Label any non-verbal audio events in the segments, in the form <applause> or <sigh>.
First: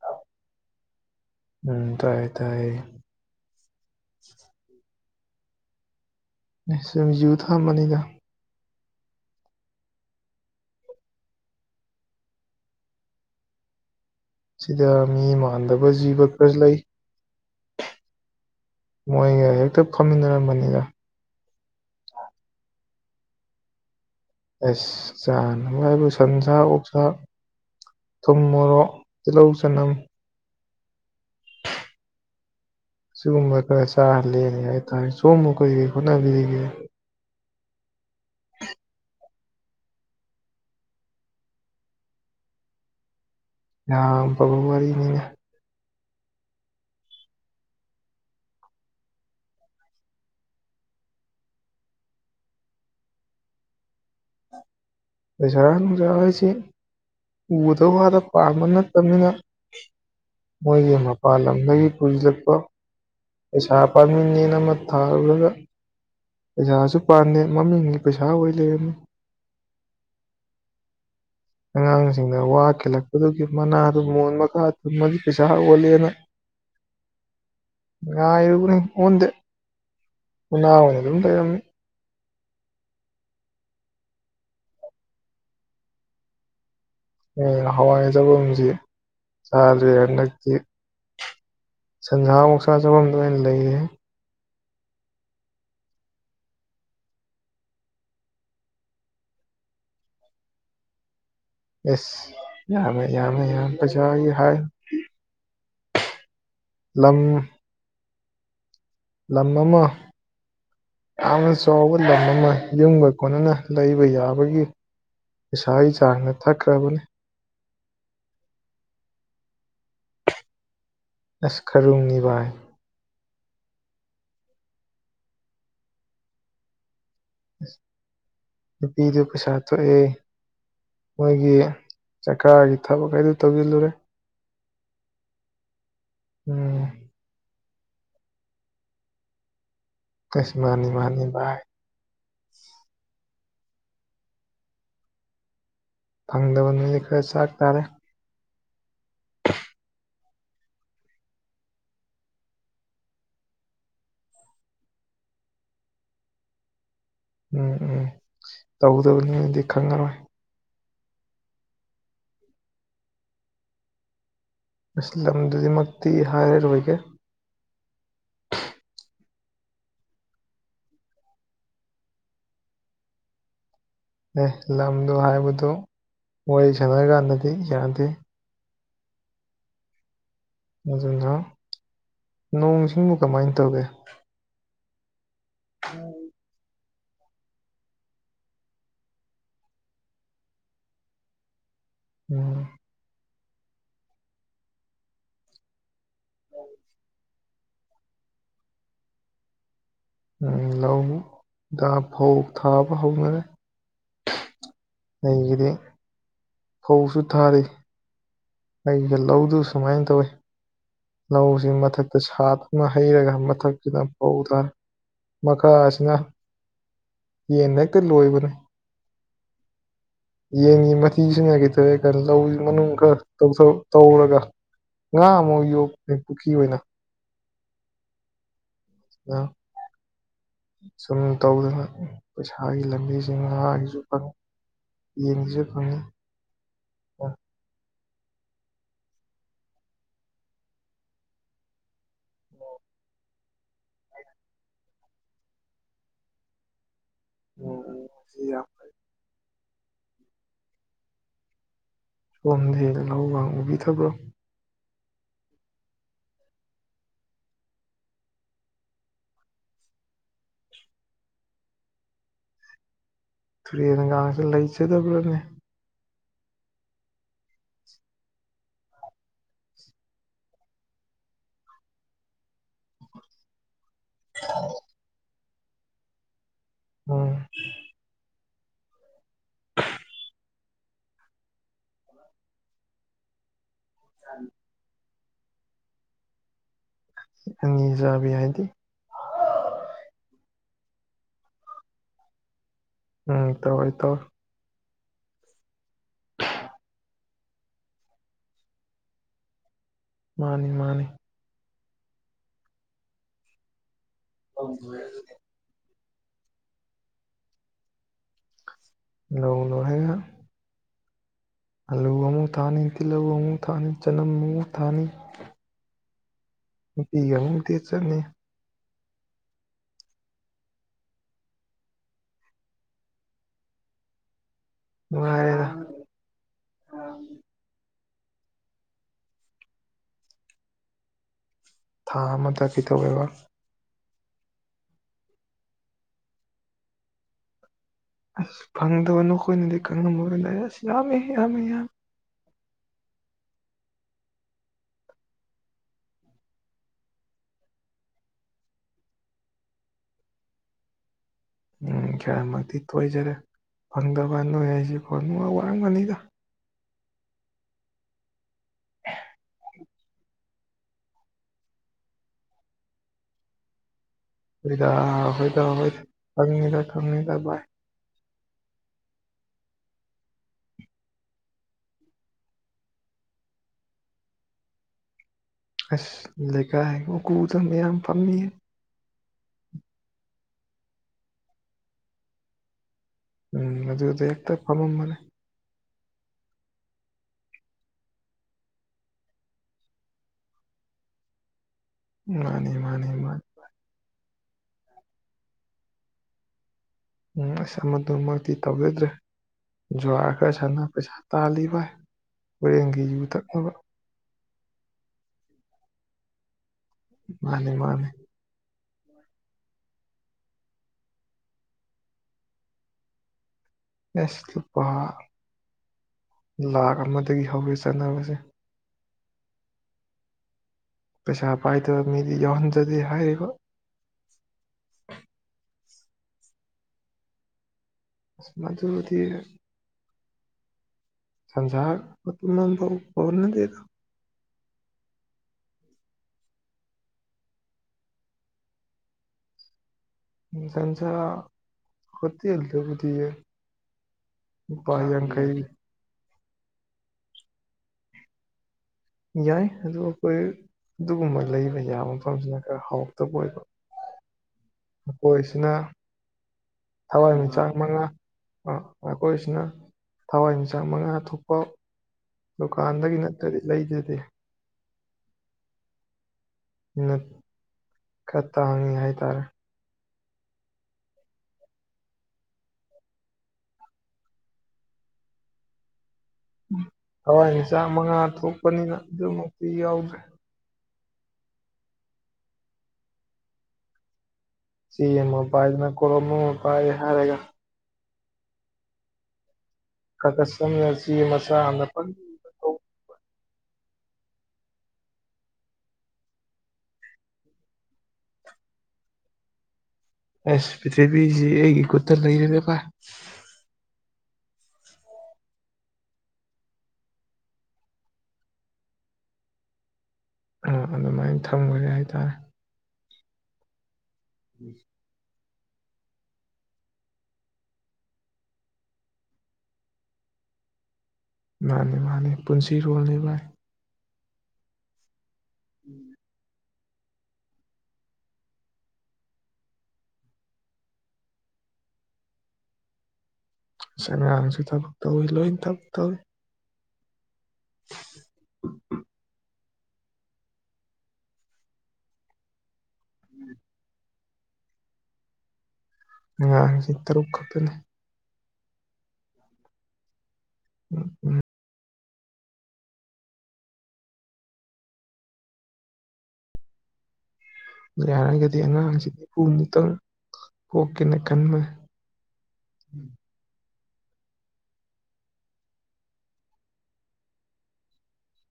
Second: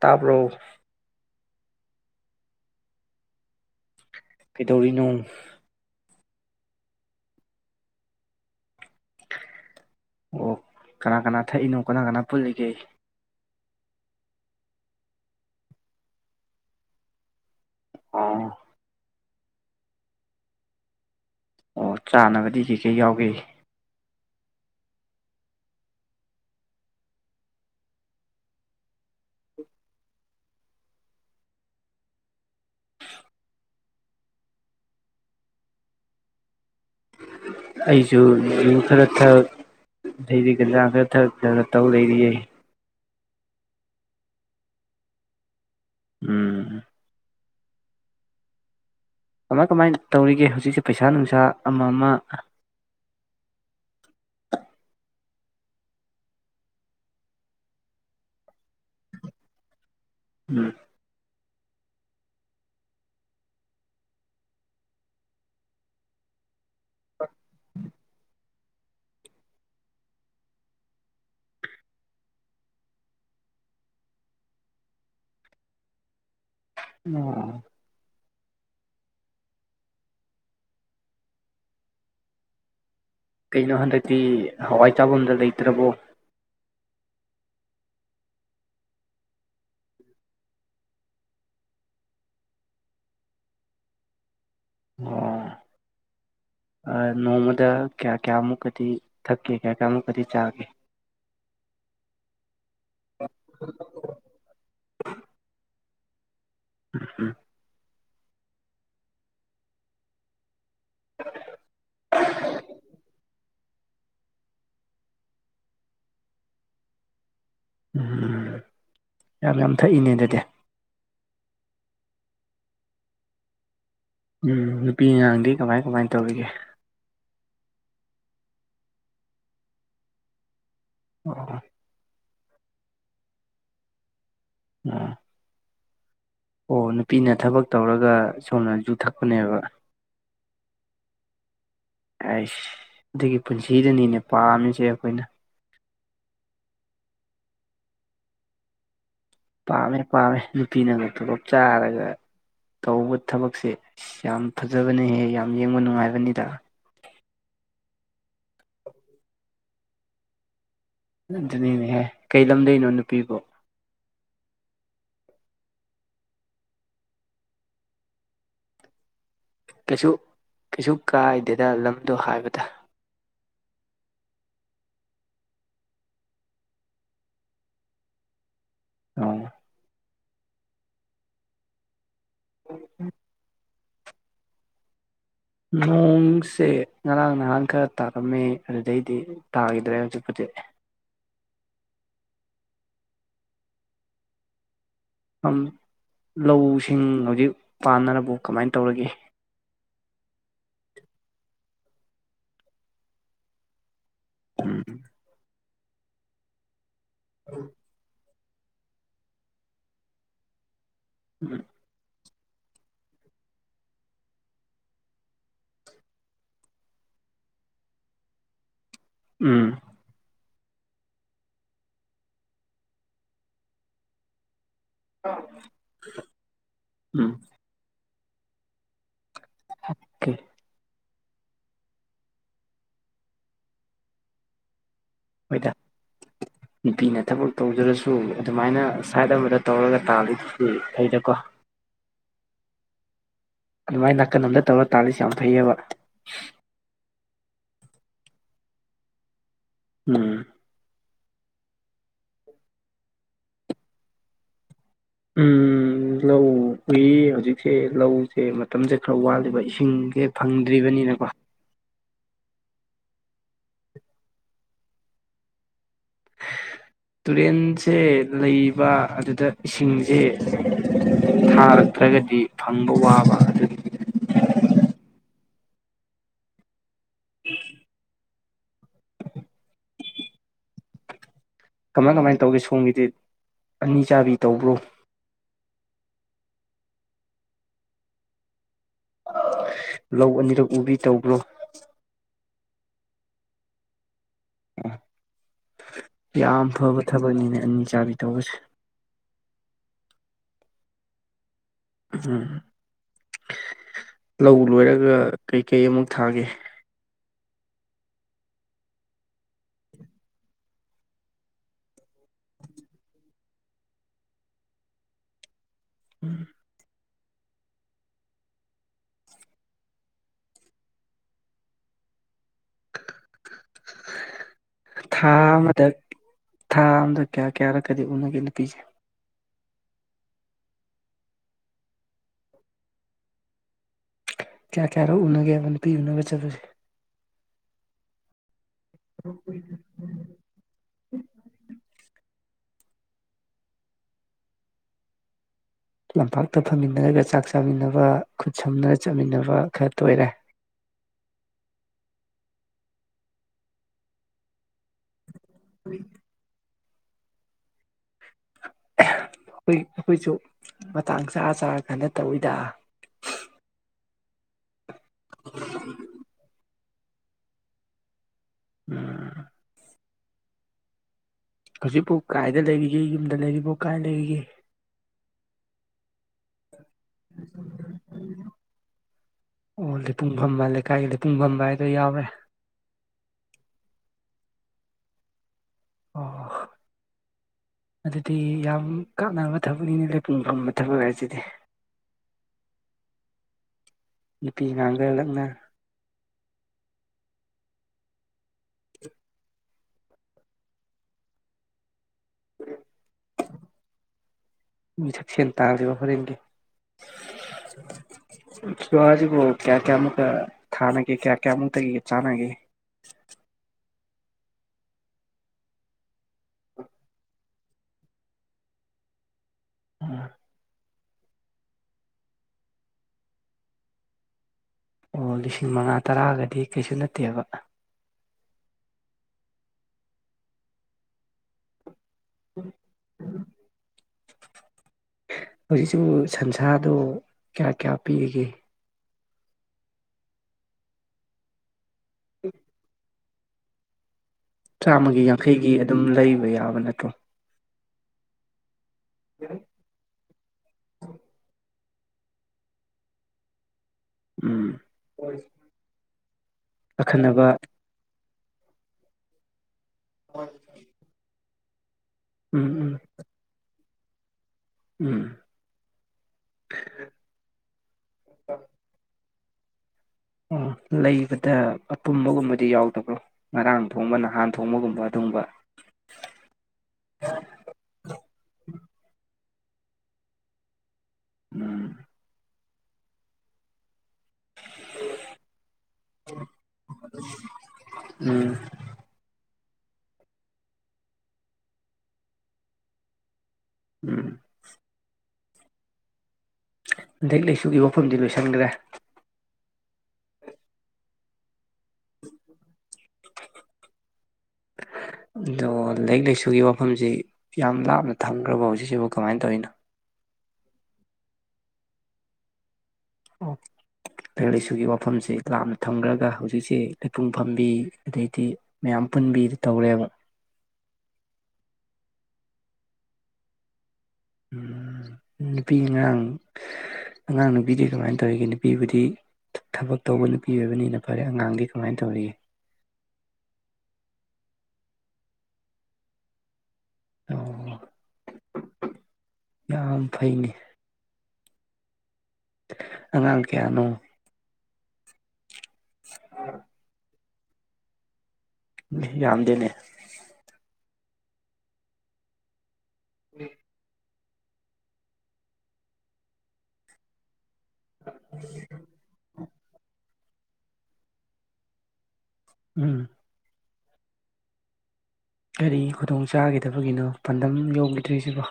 ꯇꯥꯕ꯭ꯔꯣ ꯎꯝ ꯇꯥꯏꯌꯦ ꯇꯥꯏꯌꯦ ꯀꯩꯗꯧꯔꯤꯅꯣ ꯑꯦ ꯁꯨꯝ ꯌꯨ ꯊꯑꯝꯕꯅꯤꯗ ꯑꯣ ꯀꯅꯥ ꯀꯅꯥ ꯊꯛꯏꯅꯣ ꯀꯅꯥ ꯀꯅꯥ ꯄꯨꯜꯂꯤꯒꯦ ꯁꯤꯗ ꯃꯤ ꯃꯥꯟꯗꯕ ꯖꯤꯕ ꯈꯔ ꯂꯩ ꯑꯣ ꯃꯣꯏꯒ ꯍꯦꯛꯇ ꯐꯝꯃꯤꯟꯅꯔꯝꯕꯅꯤꯅ ꯑꯣ ꯆꯥꯅꯕꯗꯤ ꯀꯩꯀꯩ ꯌꯥꯎꯒꯦ ꯑꯁ ꯆꯥꯅꯕ ꯍꯥꯏꯕꯨ ꯁꯟꯁꯥ ꯑꯣꯛꯁꯥ ꯊꯨꯝ ꯃꯣꯔꯣꯛ ꯇꯤꯜꯍꯧ ꯆꯅꯝ ꯁꯤꯒꯨꯝꯕ ꯈꯔ ꯆꯥꯔ ꯂꯦꯜꯂꯤ ꯍꯥꯏꯇꯥꯔꯦ ꯁꯣꯝꯕꯨ ꯀꯔꯤ ꯀꯔꯤ ꯍꯣꯠꯅꯕꯤꯔꯤꯒꯦ ꯑꯩꯁꯨ ꯌꯨ ꯈꯔ ꯊꯥꯛ ꯑꯗꯩꯗꯤ ꯒꯟꯖꯥ ꯈꯔ ꯊꯛ ꯇꯧ ꯂꯩꯔꯤ ꯑꯩ ꯌꯥꯝ ꯐꯕꯕꯩ ꯋꯥꯔꯤꯔꯤꯅ‌ꯦ ꯎꯝ ꯀꯃꯥꯏ ꯀꯃꯥꯏꯅ ꯇꯧꯔꯤꯒꯦ ꯍꯧꯖꯤꯛꯁꯦ ꯄꯩꯁꯥ ꯅꯨꯡꯁꯥ ꯑꯃ ꯑꯃ ꯄꯖꯥꯔꯥ ꯅꯨꯡꯁꯥ ꯍꯥꯏꯁꯤ ꯎꯗ ꯋꯥꯗ ꯄꯥꯝꯕ ꯅꯠꯇꯕꯅꯤꯅ ꯎꯝ ꯃꯣꯏꯒꯤ ꯃꯄꯥꯟꯜ ꯂꯝꯗꯒꯤ ꯄꯨꯁꯤꯜꯂꯛꯄ ꯄꯩꯁꯥ ꯄꯥꯝꯕꯤꯅꯦꯅ ꯑꯃ ꯊꯥꯔꯨꯔꯒ ꯄꯩꯁꯥꯁꯨ ꯄꯥꯟꯗꯦ ꯃꯃꯤꯡꯗꯤ ꯄꯩꯁꯥ ꯑꯣꯏ ꯂꯩꯔꯝꯃꯤ ꯑꯉꯥꯡꯁꯤꯡꯗ ꯋꯥꯈꯤꯂꯛꯄꯗꯨꯒꯤ ꯃꯅꯥꯗꯨ ꯃꯨꯣꯟ ꯃꯈꯥ ꯊꯨꯝꯃꯒꯤ ꯄꯩꯁꯥ ꯑꯣꯜꯂꯦꯅ ꯎꯝ ꯉꯥꯏꯔꯨꯕꯅꯤ ꯑꯣꯟꯗꯦ ꯎꯅꯥ ꯑꯣꯏꯅ ꯑꯗꯨꯝ ꯂꯩꯔꯝꯃꯤ ꯀꯩꯅꯣ ꯍꯟꯗꯛꯇꯤ ꯍꯋꯥꯏ ꯆꯥꯐꯝꯗ ꯂꯩꯇ꯭ꯔꯕꯣ ꯍꯋꯥꯏꯖꯥꯐꯝꯁꯤ ꯆꯥꯗ꯭ꯔꯦ ꯍꯟꯗꯛꯇꯤ ꯁꯟꯖꯥ ꯑ‌ꯣꯛꯁꯥ ꯆꯖꯐꯝꯗ ꯑꯣꯏꯅ ꯂꯩꯔ‌ꯦ ꯑꯣ ꯑꯥ ꯅꯣꯡꯃꯗ ꯀꯌꯥ ꯀꯌꯥꯃꯨꯛꯀꯗꯤ ꯊꯛꯀꯦ ꯀꯌꯥ ꯀꯌꯥꯃꯨꯛꯀꯗꯤ ꯆꯥꯒꯦ ꯑ‌ꯦꯁ ꯌꯥꯃꯦ ꯌꯥꯃꯦ ꯌꯥꯝ ꯄꯩꯁꯒꯤ ꯍꯥꯏ <unintelligible> ꯂꯝ ꯎꯝ ꯂꯝ ꯑꯃ ꯌꯥꯝꯅ ꯆꯥꯎꯕ ꯂꯝ ꯑꯃ ꯌꯨꯝꯒ ꯀꯣꯟꯅꯅ ꯂꯩꯕ ꯌꯥꯕꯒꯤ ꯄꯩꯁꯥꯒꯤ ꯆꯥꯡꯅ ꯊꯛꯈ꯭ꯔꯕꯅꯤ ꯎꯝꯝ ꯌꯥꯝ ꯌꯥꯝ ꯊꯛꯏꯅꯦ ꯑꯗꯨꯗꯤ ꯑꯁ ꯈꯔꯨꯝꯉꯤ ꯕꯥꯏ ꯎꯝ ꯅꯨꯄꯤ ꯑꯉꯥꯡꯗꯤ ꯀꯃꯥꯏ ꯀꯃꯥꯏꯅ ꯇꯧꯔꯤꯒꯦ <unintelligible> ꯅꯨꯄꯤꯗꯨ ꯄꯩꯁꯥ ꯊꯣꯛꯑꯦ ꯑꯣ ꯃꯣꯏꯒꯤ ꯁꯔꯀꯥꯔꯒꯤ ꯊꯕꯛ ꯍꯥꯏꯗꯨ ꯇꯧꯁꯤꯜꯂꯨꯔꯦ ꯎꯝ ꯑꯣ ꯎꯝ ꯅꯨꯄꯤꯅ ꯊꯕꯛ ꯇꯧꯔꯒ ꯁꯣꯝꯅ ꯌꯨ ꯊꯛꯄꯅꯦꯕ ꯑꯁ ꯃꯅꯤ ꯃꯥꯅꯤ ꯕ ꯥꯏ ꯑꯩꯁ ꯑꯗꯨꯒꯤ ꯄꯨꯟꯁꯤꯗꯅꯤꯅꯦ ꯄꯥꯝꯃꯤꯁꯦ ꯑꯩꯈꯣꯏꯅ ꯐꯪꯗꯕ ꯅ‌ꯣꯏꯗꯤ ꯈꯔ ꯆꯥꯛ ꯇꯥꯔꯦ ꯄꯥꯝꯃꯦ ꯄꯥꯝꯃꯦ ꯅꯨꯄꯤꯅꯒ ꯇ‌ꯣꯂꯣꯞ ꯆꯥꯔꯒ ꯇꯧꯕ ꯊꯕꯛꯁꯦ ꯌꯥꯝ ꯐꯖꯕꯅꯤꯍꯦ ꯌꯥꯝ ꯌꯦꯡꯕ ꯅꯨꯡꯉꯥꯏꯕꯅꯤꯗ ꯎꯝ ꯎꯝ ꯇꯧꯗꯕꯅꯤꯅꯗꯤ ꯈꯪꯉꯔꯣꯏ ꯑꯗꯨꯅꯤꯅꯦꯍꯦ ꯀꯩ ꯂꯝꯗꯣꯏꯅꯣ ꯅꯨꯄꯤꯕ‌ꯣ ꯑꯁ ꯂꯝꯗꯨꯗꯤꯃꯛꯇꯤ ꯍꯥꯏꯔꯔꯣꯏꯒꯦ ꯀꯩꯁꯨ ꯀꯩꯁꯨ ꯀꯥꯏꯗꯦꯗ ꯂꯝꯗꯣ ꯍꯥꯏꯕꯗ ꯑꯦ ꯂꯝꯗꯣ ꯍꯥꯏꯕꯗꯨ ꯋꯥꯔꯤ ꯁꯥꯟꯅꯔꯀꯥꯟꯗꯗꯤ ꯌꯥꯗꯦ ꯎꯝ ꯑꯗꯨꯅ ꯅꯣꯡꯁꯤꯡꯕꯨ ꯀꯃꯥꯏꯅ ꯇꯧꯒꯦ ꯅꯣꯡꯁꯦ ꯉꯔꯥꯡ ꯅꯍꯥꯟ ꯈꯔ ꯇꯥꯔꯝꯃꯤ ꯑꯗꯨꯗꯩꯗꯤ ꯇꯥꯈꯤꯗ꯭ꯔꯦ ꯍꯧꯖꯤꯛꯄꯨꯗꯤ ꯎꯝ ꯎꯝ ꯂꯧ ꯁꯤꯡ ꯍꯧꯖꯤꯛ ꯄꯥꯟꯅꯔꯕꯣ ꯀꯃꯥꯏ ꯇꯧꯔꯒꯦ ꯂꯧꯗ ꯐꯧ ꯊꯥꯕ ꯍꯧꯅꯔꯦ ꯎꯝ ꯑꯩꯒꯤꯗꯤ ꯐꯧꯁꯨ ꯊꯥꯔꯤ ꯑꯩꯒꯤꯗꯤ ꯂꯧꯗꯨ ꯁꯨꯃꯥꯏꯅ ꯇꯧꯋꯤ ꯎꯝ ꯂꯧꯁꯤ ꯃꯊꯛ ꯁꯥꯗꯨꯅ ꯍꯩꯔꯒ ꯃꯊꯛꯇꯨꯅ ꯐꯧꯗ ꯊꯥꯔꯦ ꯃꯈꯥ ꯑꯁꯤꯅ ꯌꯦꯟ ꯍꯦꯛꯇ ꯂꯣꯏꯕꯅꯦ ꯎꯝ ꯌꯦꯟꯒꯤ ꯃꯊꯤꯁꯤꯅ <unintelligible> ꯂꯧꯁꯤ ꯃꯅꯨꯡ ꯈꯔ ꯇꯧꯊꯣꯛ ꯇꯧꯔꯒ ꯉꯥ ꯑꯃꯨꯛ ꯌꯣꯛꯑꯦ ꯄꯨꯈ꯭ꯔꯤ ꯑꯣꯏꯅ ꯎꯝ ꯑꯥ ꯀꯦ ꯁꯨꯝ ꯇꯧꯗꯅ ꯄꯩꯁꯥꯒꯤ ꯂꯝꯕꯤꯁꯤꯡ ꯉꯥꯒꯤꯖꯨ ꯐꯪꯉꯤ ꯌꯦꯟꯒꯤ ꯁꯨ ꯍꯣꯏꯗ ꯐꯪꯉꯤ <inaudible> ꯅꯨꯄꯤꯅ ꯊꯕꯛ ꯇꯧꯖꯔꯁꯨ ꯑꯗꯨꯃꯥꯏꯅ ꯁꯥꯏꯠ ꯑꯃꯗ ꯇꯧꯔꯒ ꯇꯥꯜꯂꯤꯗꯨꯗꯤ ꯐꯩꯗꯀꯣ ꯑꯗꯨꯃꯥꯏꯅ ꯅꯥꯀꯟ ꯑꯝꯗ ꯇꯧꯔ ꯇꯥꯜꯂꯤꯁꯦ ꯌꯥꯝ ꯐꯩꯌꯦꯕ ꯎꯝ ꯎꯝ <unintelligible> ꯎꯝ ꯁꯣꯝꯗꯤ ꯂꯧꯒ ꯎꯕꯤꯗꯕ꯭ꯔꯣ ꯎꯝ ꯂꯧ ꯎꯏ ꯍꯧꯖꯤꯛꯁꯦ ꯂꯧꯖꯦ ꯃꯇꯝꯁꯦ ꯈꯔ ꯋꯥꯠꯂꯤꯕ ꯏꯁꯤꯡꯖꯦ ꯐꯪꯗ꯭ꯔꯤꯕꯅꯤꯅꯀꯣ ꯇꯨꯔꯦꯟꯒꯖꯦ ꯂꯩꯖꯗꯕ꯭ꯔꯥꯅꯦ ꯇꯨꯔꯦꯟꯁꯦ ꯂꯩꯕ ꯑꯗꯨꯗ ꯏꯁꯤꯡꯖꯦ ꯊꯥꯔꯛꯇ꯭ꯔꯒꯗꯤ ꯐꯪꯕ ꯋꯥꯕ ꯑꯗꯨꯒꯤ <inaudible> ꯎꯝ <inaudible> ꯀꯃꯥꯏ ꯀꯃꯥꯏꯅ ꯇꯧꯒꯦ ꯁꯣꯝꯒꯤꯗꯤ ꯑꯅꯤ ꯆꯥꯕꯤ ꯇꯧꯕ꯭ꯔꯣ ꯑꯅꯤ ꯆꯥꯕꯤ ꯍꯥꯏꯗꯤ ꯂꯧ ꯑꯅꯤꯔꯛ ꯎꯕꯤ ꯇꯧꯕ꯭ꯔꯣ ꯎꯝ ꯇꯧꯋꯦ ꯇꯧꯋꯦ ꯑꯣ ꯌꯥꯝ ꯐꯕ ꯊꯕꯛꯅꯤꯅꯦ ꯑꯅꯤ ꯆꯥꯕꯤ ꯇꯧꯕꯁꯦ ꯃꯥꯅꯤ ꯃꯥꯅꯤ ꯎꯝ ꯂꯧ ꯂꯣꯏꯔꯒ ꯀꯩꯀꯩ ꯑꯃꯨꯛ ꯊꯥꯒꯦ ꯂꯧ ꯂꯣꯏꯔꯒ ꯑꯜꯂꯨ ꯑꯃꯨꯛ ꯊꯥꯅꯤ ꯇꯤꯜꯍꯧ ꯑꯃꯨꯛ ꯊꯥꯅꯤ ꯆꯅꯝ ꯑꯃꯨꯛ ꯊꯥꯅꯤ ꯎꯝ ꯅꯨꯄꯤꯒ ꯑꯃꯨꯛ ꯗꯦꯠ ꯆꯠꯅꯤ ꯊꯥ ꯅꯨꯡꯉꯥꯏꯔꯦꯗ ꯑꯃꯗ ꯊꯥ ꯑꯃꯗ ꯀꯌꯥ ꯀꯌꯥꯔꯛꯀꯗꯤ ꯎꯅꯒꯦ ꯅꯨꯄꯤꯖꯦ ꯊꯥ ꯑꯃꯗ ꯀꯩꯗꯧꯋꯦꯕ ꯀ꯭ꯌꯥ ꯀ꯭ꯌꯥꯔꯛ ꯎꯅꯒꯦꯕ ꯅꯨꯄꯤ ꯎꯅꯕ ꯆꯠꯄꯁꯦ ꯑꯁ ꯐꯪꯗꯕ ꯅꯈꯣꯏꯅꯗꯤ ꯈꯪꯂꯝꯃꯔꯣꯏꯍꯦ ꯑꯁ ꯌꯥꯝꯃꯦ ꯌꯥꯝꯃꯦ ꯌꯥꯝ ꯂꯝꯄꯥꯛꯇ ꯐꯝꯃꯤꯟꯅꯔꯒ ꯆꯥꯛ ꯆꯥꯃꯤꯟꯅꯕ ꯈꯨꯠ ꯁꯝꯅꯔ ꯆꯠꯃꯤꯟꯅꯕ ꯈꯔ ꯇꯣꯏꯔꯦ ꯈꯔꯃꯛꯇꯤ ꯇꯣꯏꯖꯔꯦ ꯐꯪꯗꯕ ꯅꯣꯏ ꯒꯩꯖꯦ ꯐꯣꯟ ꯅꯨꯡ ꯋꯥꯔꯝꯒꯅꯤꯗ ꯑꯩꯈꯣꯏ ꯑꯩꯈꯣꯏꯁꯨ ꯃꯇꯥꯡ ꯆꯥ ꯆꯥꯔ ꯀꯥꯟꯗ ꯇꯧꯋꯤꯗ ꯍꯣꯏꯗ ꯍꯣꯏꯗ ꯍꯣꯏ ꯈꯪꯉꯤꯗ ꯈꯪꯉꯤꯗ ꯚꯥꯏ <unintelligible> ꯍꯧꯖꯤꯛꯄꯨ ꯀꯥꯏꯗ ꯂꯩꯔꯤꯒꯦ ꯌꯨꯝꯗ ꯂꯩꯔꯤꯕꯣ ꯀꯥꯏ ꯂꯩꯔꯤꯒꯦ ꯑꯁ ꯂꯩꯀꯥꯏ ꯎꯀꯨꯗ ꯃꯌꯥꯝ ꯐꯝꯃꯤꯌꯦ ꯑꯣ ꯂꯤꯄꯨꯡ ꯐꯝꯕ ꯂꯩꯀꯥꯏꯒꯤ ꯂꯤꯄꯨꯡ ꯐꯝꯕ ꯍꯥꯏꯗꯣ ꯌꯥꯎꯔꯦ ꯎꯝ ꯑꯗꯨꯗ ꯍꯦꯛꯇ ꯐꯃꯝꯕꯅꯤ ꯑꯣ ꯑꯗꯨꯗꯤ ꯌꯥꯝ ꯀꯥꯟꯅꯕ ꯊꯕꯛꯅꯤꯅꯦ ꯂꯩꯄꯨꯡ ꯐꯝꯕ ꯊꯕꯛ ꯍꯥꯏꯁꯤꯗꯤ ꯃꯥꯟꯅꯤ ꯃꯥꯟꯅꯤ ꯃꯥꯟꯅꯤ ꯅꯨꯄꯤ ꯑꯉꯥꯡ ꯈꯔ ꯂꯛꯅ ꯎꯝ ꯑꯁ ꯃꯗꯨꯃꯛꯇꯤ ꯇꯧꯖꯗ꯭ꯔꯦ ꯖꯨꯋꯥꯔ ꯈꯔ ꯁꯥꯟꯅ ꯄꯩꯁꯥ ꯇꯥꯜꯂꯤ ꯚꯥꯏ ꯍꯣꯔꯦꯟꯒꯤ ꯌꯨ ꯊꯛꯅꯕ ꯌꯨꯊꯛ ꯁꯦꯟ ꯇꯥꯟꯂꯤꯕ ꯍꯣꯔꯦꯟꯒꯤ ꯃꯥꯟꯅꯦ ꯃꯥꯟꯅꯦ ꯖꯨꯋꯥꯔꯖꯤꯕꯨ ꯀꯌꯥ ꯀꯌꯥ ꯃꯨꯛꯇ ꯊꯥꯅꯒꯦ ꯀꯌꯥ ꯀꯌꯥ ꯃꯨꯛꯇꯒꯤ ꯆꯥꯅꯒꯦ ꯑꯁ ꯂꯨꯄꯥ ꯂꯥꯛꯈ ꯑꯃꯗꯒꯤ ꯍꯧꯋꯦ ꯆꯥꯅꯕꯁꯦ ꯎꯝ ꯄꯩꯁꯥ ꯄꯥꯏꯗꯕ ꯃꯤꯗꯤ ꯌꯥꯎꯍꯟꯖꯗꯦ ꯍꯥꯏꯔꯤꯕ ꯑꯣ ꯂꯤꯁꯤꯡ ꯃꯉꯥ ꯇꯔꯥꯒꯗꯤ ꯀꯩꯁꯨ ꯅꯠꯇꯦꯕ ꯑꯁ ꯃꯗꯨꯗꯤ ꯁꯟꯁꯥ ꯃꯇꯨꯝ ꯑꯃꯐꯥꯎ ꯀꯣꯟꯅꯗꯦꯗ ꯍꯧꯖꯤꯛꯁꯨ ꯁꯟꯁꯥꯗꯣ ꯀꯌꯥ ꯀꯌꯥ ꯄꯤꯔꯤꯒꯦ ꯁꯟꯁꯥ ꯍꯣꯇꯦꯜꯗꯕꯨꯗꯤ ꯂꯨꯄꯥ ꯆꯥꯝꯃꯒꯤ ꯌꯥꯡꯈꯩ ꯌꯥꯡꯈꯩꯒꯤ ꯑꯗꯨꯝ ꯂꯩꯕ ꯌꯥꯕ ꯅꯠꯇ꯭ꯔꯣ ꯌꯥꯏ ꯑꯗꯨ ꯑꯩꯈꯣꯏ ꯑꯗꯨꯒꯨꯝꯕ ꯂꯩꯕ ꯌꯥꯕ ꯃꯐꯝꯁꯤꯅ ꯈꯔ ꯍꯥꯎꯇꯕ ꯑꯣꯏꯕ ꯎꯝ ꯑꯩꯈꯣꯏꯁꯤꯅ ꯑꯈꯟꯅꯕ ꯊꯋꯥꯏꯃꯤꯆꯥꯛ ꯃꯉꯥ ꯃꯈꯣꯏꯁꯤꯅ ꯊꯋꯥꯏꯃꯤꯆꯥꯛ ꯃꯉꯥ ꯊꯣꯛꯄ ꯎꯝ ꯗꯨꯀꯥꯟꯗꯒꯤ ꯅꯠꯇꯗꯤ ꯂꯩꯖꯗꯦ ꯎꯝ ꯅꯠ ꯈꯔ ꯇꯥꯡꯉꯤ ꯍꯥꯏꯇꯥꯔꯦ ꯎꯝ ꯂꯩꯕꯗ ꯑꯄꯨꯝꯕꯒꯨꯝꯕꯗꯤ ꯌꯥꯎꯗꯕ꯭ꯔꯣ ꯉꯔꯥꯡ ꯊꯣꯡꯕ ꯅꯍꯥꯟ ꯊꯣꯡꯕꯒꯨꯝꯕ ꯑꯗꯨꯒꯨꯝꯕ ꯊꯋꯥꯏꯃꯤꯆꯥꯛ ꯃꯉꯥ ꯊꯣꯛꯄꯅꯤꯅ ꯑꯗꯨꯃꯛꯇꯤ ꯌꯥꯎꯗ꯭ꯔꯦ ꯎꯝ ꯆꯦ ꯑꯃ ꯄꯥꯏꯗꯅ ꯀꯣꯂꯣꯝ ꯑꯃ ꯄꯥꯏ ꯍꯥꯏꯔꯒ ꯎꯝ ꯈꯔꯒ ꯈꯔꯒ <unintelligible> ꯃꯆꯥ ꯑꯝꯗ <inaudible> ꯎꯝ ꯂꯥꯏꯔꯤꯛ ꯂꯥꯏꯁꯨꯒꯤ ꯋꯥꯐꯝꯗꯤ ꯂꯣꯏꯁꯟꯒ꯭ꯔꯦ ꯑꯁ ꯄ꯭ꯔꯤꯊꯤꯕꯤꯁꯤ ꯑꯩꯒꯤ ꯈꯨꯠꯇ ꯂꯩꯔꯦꯅꯦ ꯚꯥꯏ ꯑꯗꯣ ꯂꯥꯏꯔꯤꯛ ꯂꯥꯏꯁꯨꯒꯤ ꯋꯥꯐꯝꯖꯤ ꯌꯥꯝ ꯂꯥꯞꯅ ꯊꯝꯈ꯭ꯔꯕꯣ ꯍꯧꯖꯤꯛꯁꯤꯕꯨ ꯀꯃꯥꯏꯅ ꯇꯧꯔꯤꯅꯣ ꯎꯝ ꯑꯗꯨꯃꯥꯏ ꯊꯝꯒ꯭ꯔꯦ ꯍꯥꯏꯇꯥꯔꯦ ꯑꯣ ꯂꯥꯏꯔꯤꯛ ꯂꯥꯏꯁꯨꯒꯤ ꯋꯥ ꯐꯝꯁꯦ ꯂꯥꯞꯅ ꯊꯝꯈ꯭ꯔꯒ ꯍꯧꯖꯤꯛꯁꯦ ꯂꯩꯄꯨꯡ ꯐꯝꯕꯤ ꯑꯗꯩꯗꯤ ꯃꯌꯥꯝ ꯄꯨꯟꯕꯤꯗꯤ ꯇꯧꯔꯦꯕ ꯃꯥꯅꯦ ꯃꯥꯅꯦ ꯄꯨꯟꯁꯤꯔꯣꯜꯂꯤ ꯚꯥꯏ ꯎꯝ ꯅꯨꯄꯤ ꯑꯉꯥꯡ ꯑꯉꯥꯡ ꯅꯨꯄꯤꯗꯤ ꯀꯃꯥꯏꯅ ꯇꯧꯔꯤꯒꯦ ꯅꯨꯄꯤꯕꯨꯗꯤ ꯊꯕꯛ ꯇꯧꯕ ꯅꯨꯄꯤ ꯑꯣꯏꯕꯅꯤꯅ ꯐꯔꯦ ꯑꯉꯥꯡꯗꯤ ꯀꯃꯥꯏꯅ ꯇꯧꯔꯤꯒꯦ ꯑꯁ ꯑꯉꯥꯡꯁꯨ ꯊꯕꯛ ꯇꯧꯋꯤ ꯂꯣꯏꯅ ꯊꯕꯛ ꯇꯧꯋꯤ ꯑꯣ <inaudible> ꯌꯥꯝ ꯐꯩꯅꯦ ꯑꯉꯥꯡ ꯀꯌꯥꯅꯣ ꯑꯉꯥꯡꯁꯤ ꯇꯔꯨꯛ ꯈꯛꯇꯅꯦ ꯌꯥꯝꯗꯦꯅꯦ ꯎꯝ ꯎꯝ ꯎꯝ ꯌꯥꯔꯒꯗꯤ ꯑꯉꯥꯡꯁꯤ ꯍꯨꯝꯐꯨꯃꯨꯛꯇꯪ ꯄꯣꯛꯀꯦꯅ ꯈꯟꯕꯅꯦ ꯎꯝ ꯀꯔꯤ ꯈꯨꯗꯣꯡ ꯆꯥꯒꯤꯗꯕꯒꯤꯅꯣ ꯄꯥꯟꯗꯝ ꯌꯧꯒꯤꯗ꯭ꯔꯤꯁꯤꯕꯣ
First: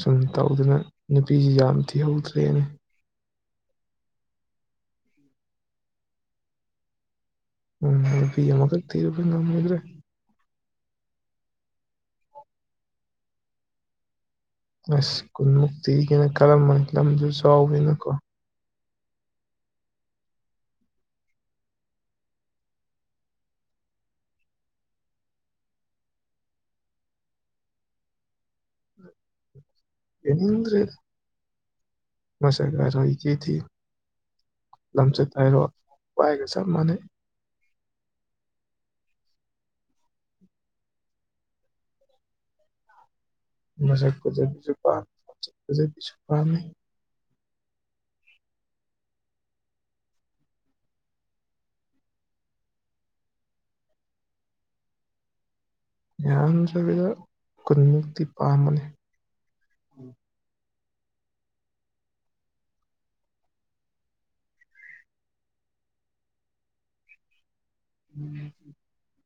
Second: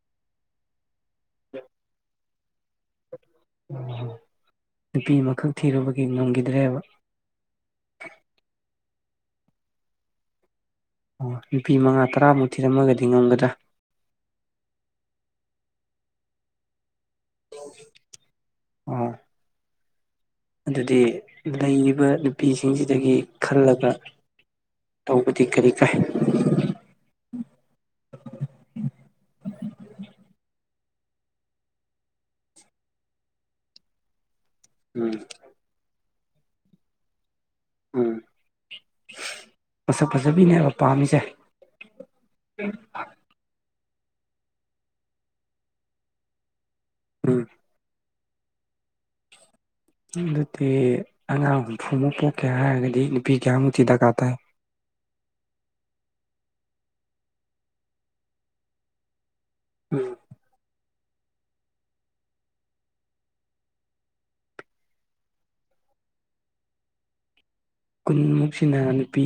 ꯁꯨꯝ ꯇꯧꯗꯅ ꯅꯨꯄꯤꯁꯤ ꯌꯥꯝ ꯊꯤꯍꯧꯗ꯭ꯔꯦꯅ ꯑꯣ ꯅꯨꯄꯤ ꯑꯃꯈꯛ ꯊꯤꯔꯨꯕꯒꯤ ꯉꯝꯈꯤꯗ꯭ꯔꯦꯕ ꯎꯝ ꯅꯨꯄꯤ ꯑꯃꯈꯛ ꯊꯤꯔꯨꯕ ꯉꯝꯒꯤꯗ꯭ꯔꯦ ꯑꯣ ꯅꯨꯄꯤ ꯃꯉꯥ ꯇꯔꯥꯃꯨꯛ ꯊꯤꯔꯝꯃꯒꯗꯤ ꯉꯝꯒꯗ꯭ꯔꯥ ꯑꯁ ꯀꯨꯟꯃꯨꯛ ꯊꯤꯒꯦꯅ ꯈꯜꯂꯝꯕꯅꯤ ꯂꯝꯁꯨ ꯆꯥꯎꯕꯅꯤꯅꯀꯣ ꯑꯣ ꯑꯗꯨꯗꯤ ꯂꯩꯔꯤꯕ ꯅꯨꯄꯤꯁꯤꯡꯁꯤꯗꯒꯤ ꯈꯜꯂꯒ ꯇꯧꯕꯗꯤ ꯀꯔꯤ ꯀꯥꯏ ꯍꯦꯟꯅꯤꯡꯗꯔ꯭ꯦꯗꯥ ꯃꯁꯛ ꯍꯥꯏꯔꯣ ꯏꯊꯤ ꯊꯤ ꯎꯝ ꯂꯝꯆꯠ ꯍꯥꯢꯔꯣ ꯚꯥꯢꯒ ꯆꯞ ꯃꯥꯟꯅꯩ ꯎꯝ ꯃꯁꯛ ꯐꯖꯕꯤꯅꯦꯕ ꯄꯥꯝꯃꯤꯁꯦ ꯎ <inaudible> ꯃꯁꯛ ꯐꯖꯕꯤꯁꯨ ꯄꯥꯝꯃꯤ ꯃꯁꯛ ꯐꯖꯕꯤꯁꯨ ꯄꯥꯃꯦ ꯎꯝ ꯑꯗꯨꯗꯤ ꯑꯉꯥꯡ ꯍꯨꯝꯐꯨꯃꯨꯛ ꯄꯣꯛꯀꯦ ꯍꯥꯏꯔꯒꯗꯤ ꯅꯨꯄꯤ ꯀꯌꯥꯃꯨꯛꯇꯤ ꯗꯔꯀꯥꯔ ꯇꯥꯏ ꯌꯥꯝꯗꯔꯥꯕꯤꯗ ꯀꯨꯟꯃꯨꯛꯇꯤ ꯄꯥꯝꯕꯅꯤ ꯎꯝ ꯀꯨꯟꯃꯨꯛꯁꯤꯅ ꯅꯨꯄꯤ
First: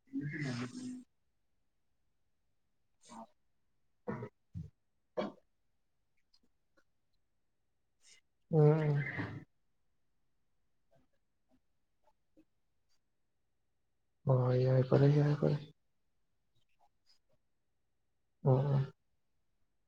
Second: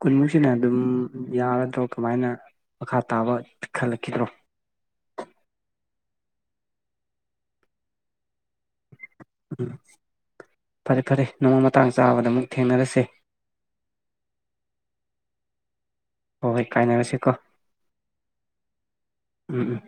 ꯀꯨꯟꯃꯨꯛꯁꯤꯅ ꯑꯗꯨꯝ ꯌꯥꯒꯗꯔꯣ ꯀꯃꯥꯏꯅ ꯃꯈꯥ ꯇꯥꯕ ꯈꯜꯂꯛꯈꯤꯗ꯭ꯔꯣ ꯑ <inaudible> ꯎꯝ ꯎꯝ ꯐꯔꯦ ꯐꯔꯦ ꯅꯣꯡꯃ ꯃꯇꯥꯡ ꯆꯥꯕꯗ ꯑꯃꯨꯛ ꯊꯦꯡꯅꯔꯁꯦ ꯍꯣꯏ ꯍꯣꯏ ꯌꯥꯏ ꯐꯔꯦ ꯌꯥꯏ ꯐꯔꯦ ꯍꯣꯏ ꯍꯣꯏ ꯀꯥꯏꯅꯔꯁꯤꯀꯣ ꯑꯣ ꯎꯝ ꯎꯝ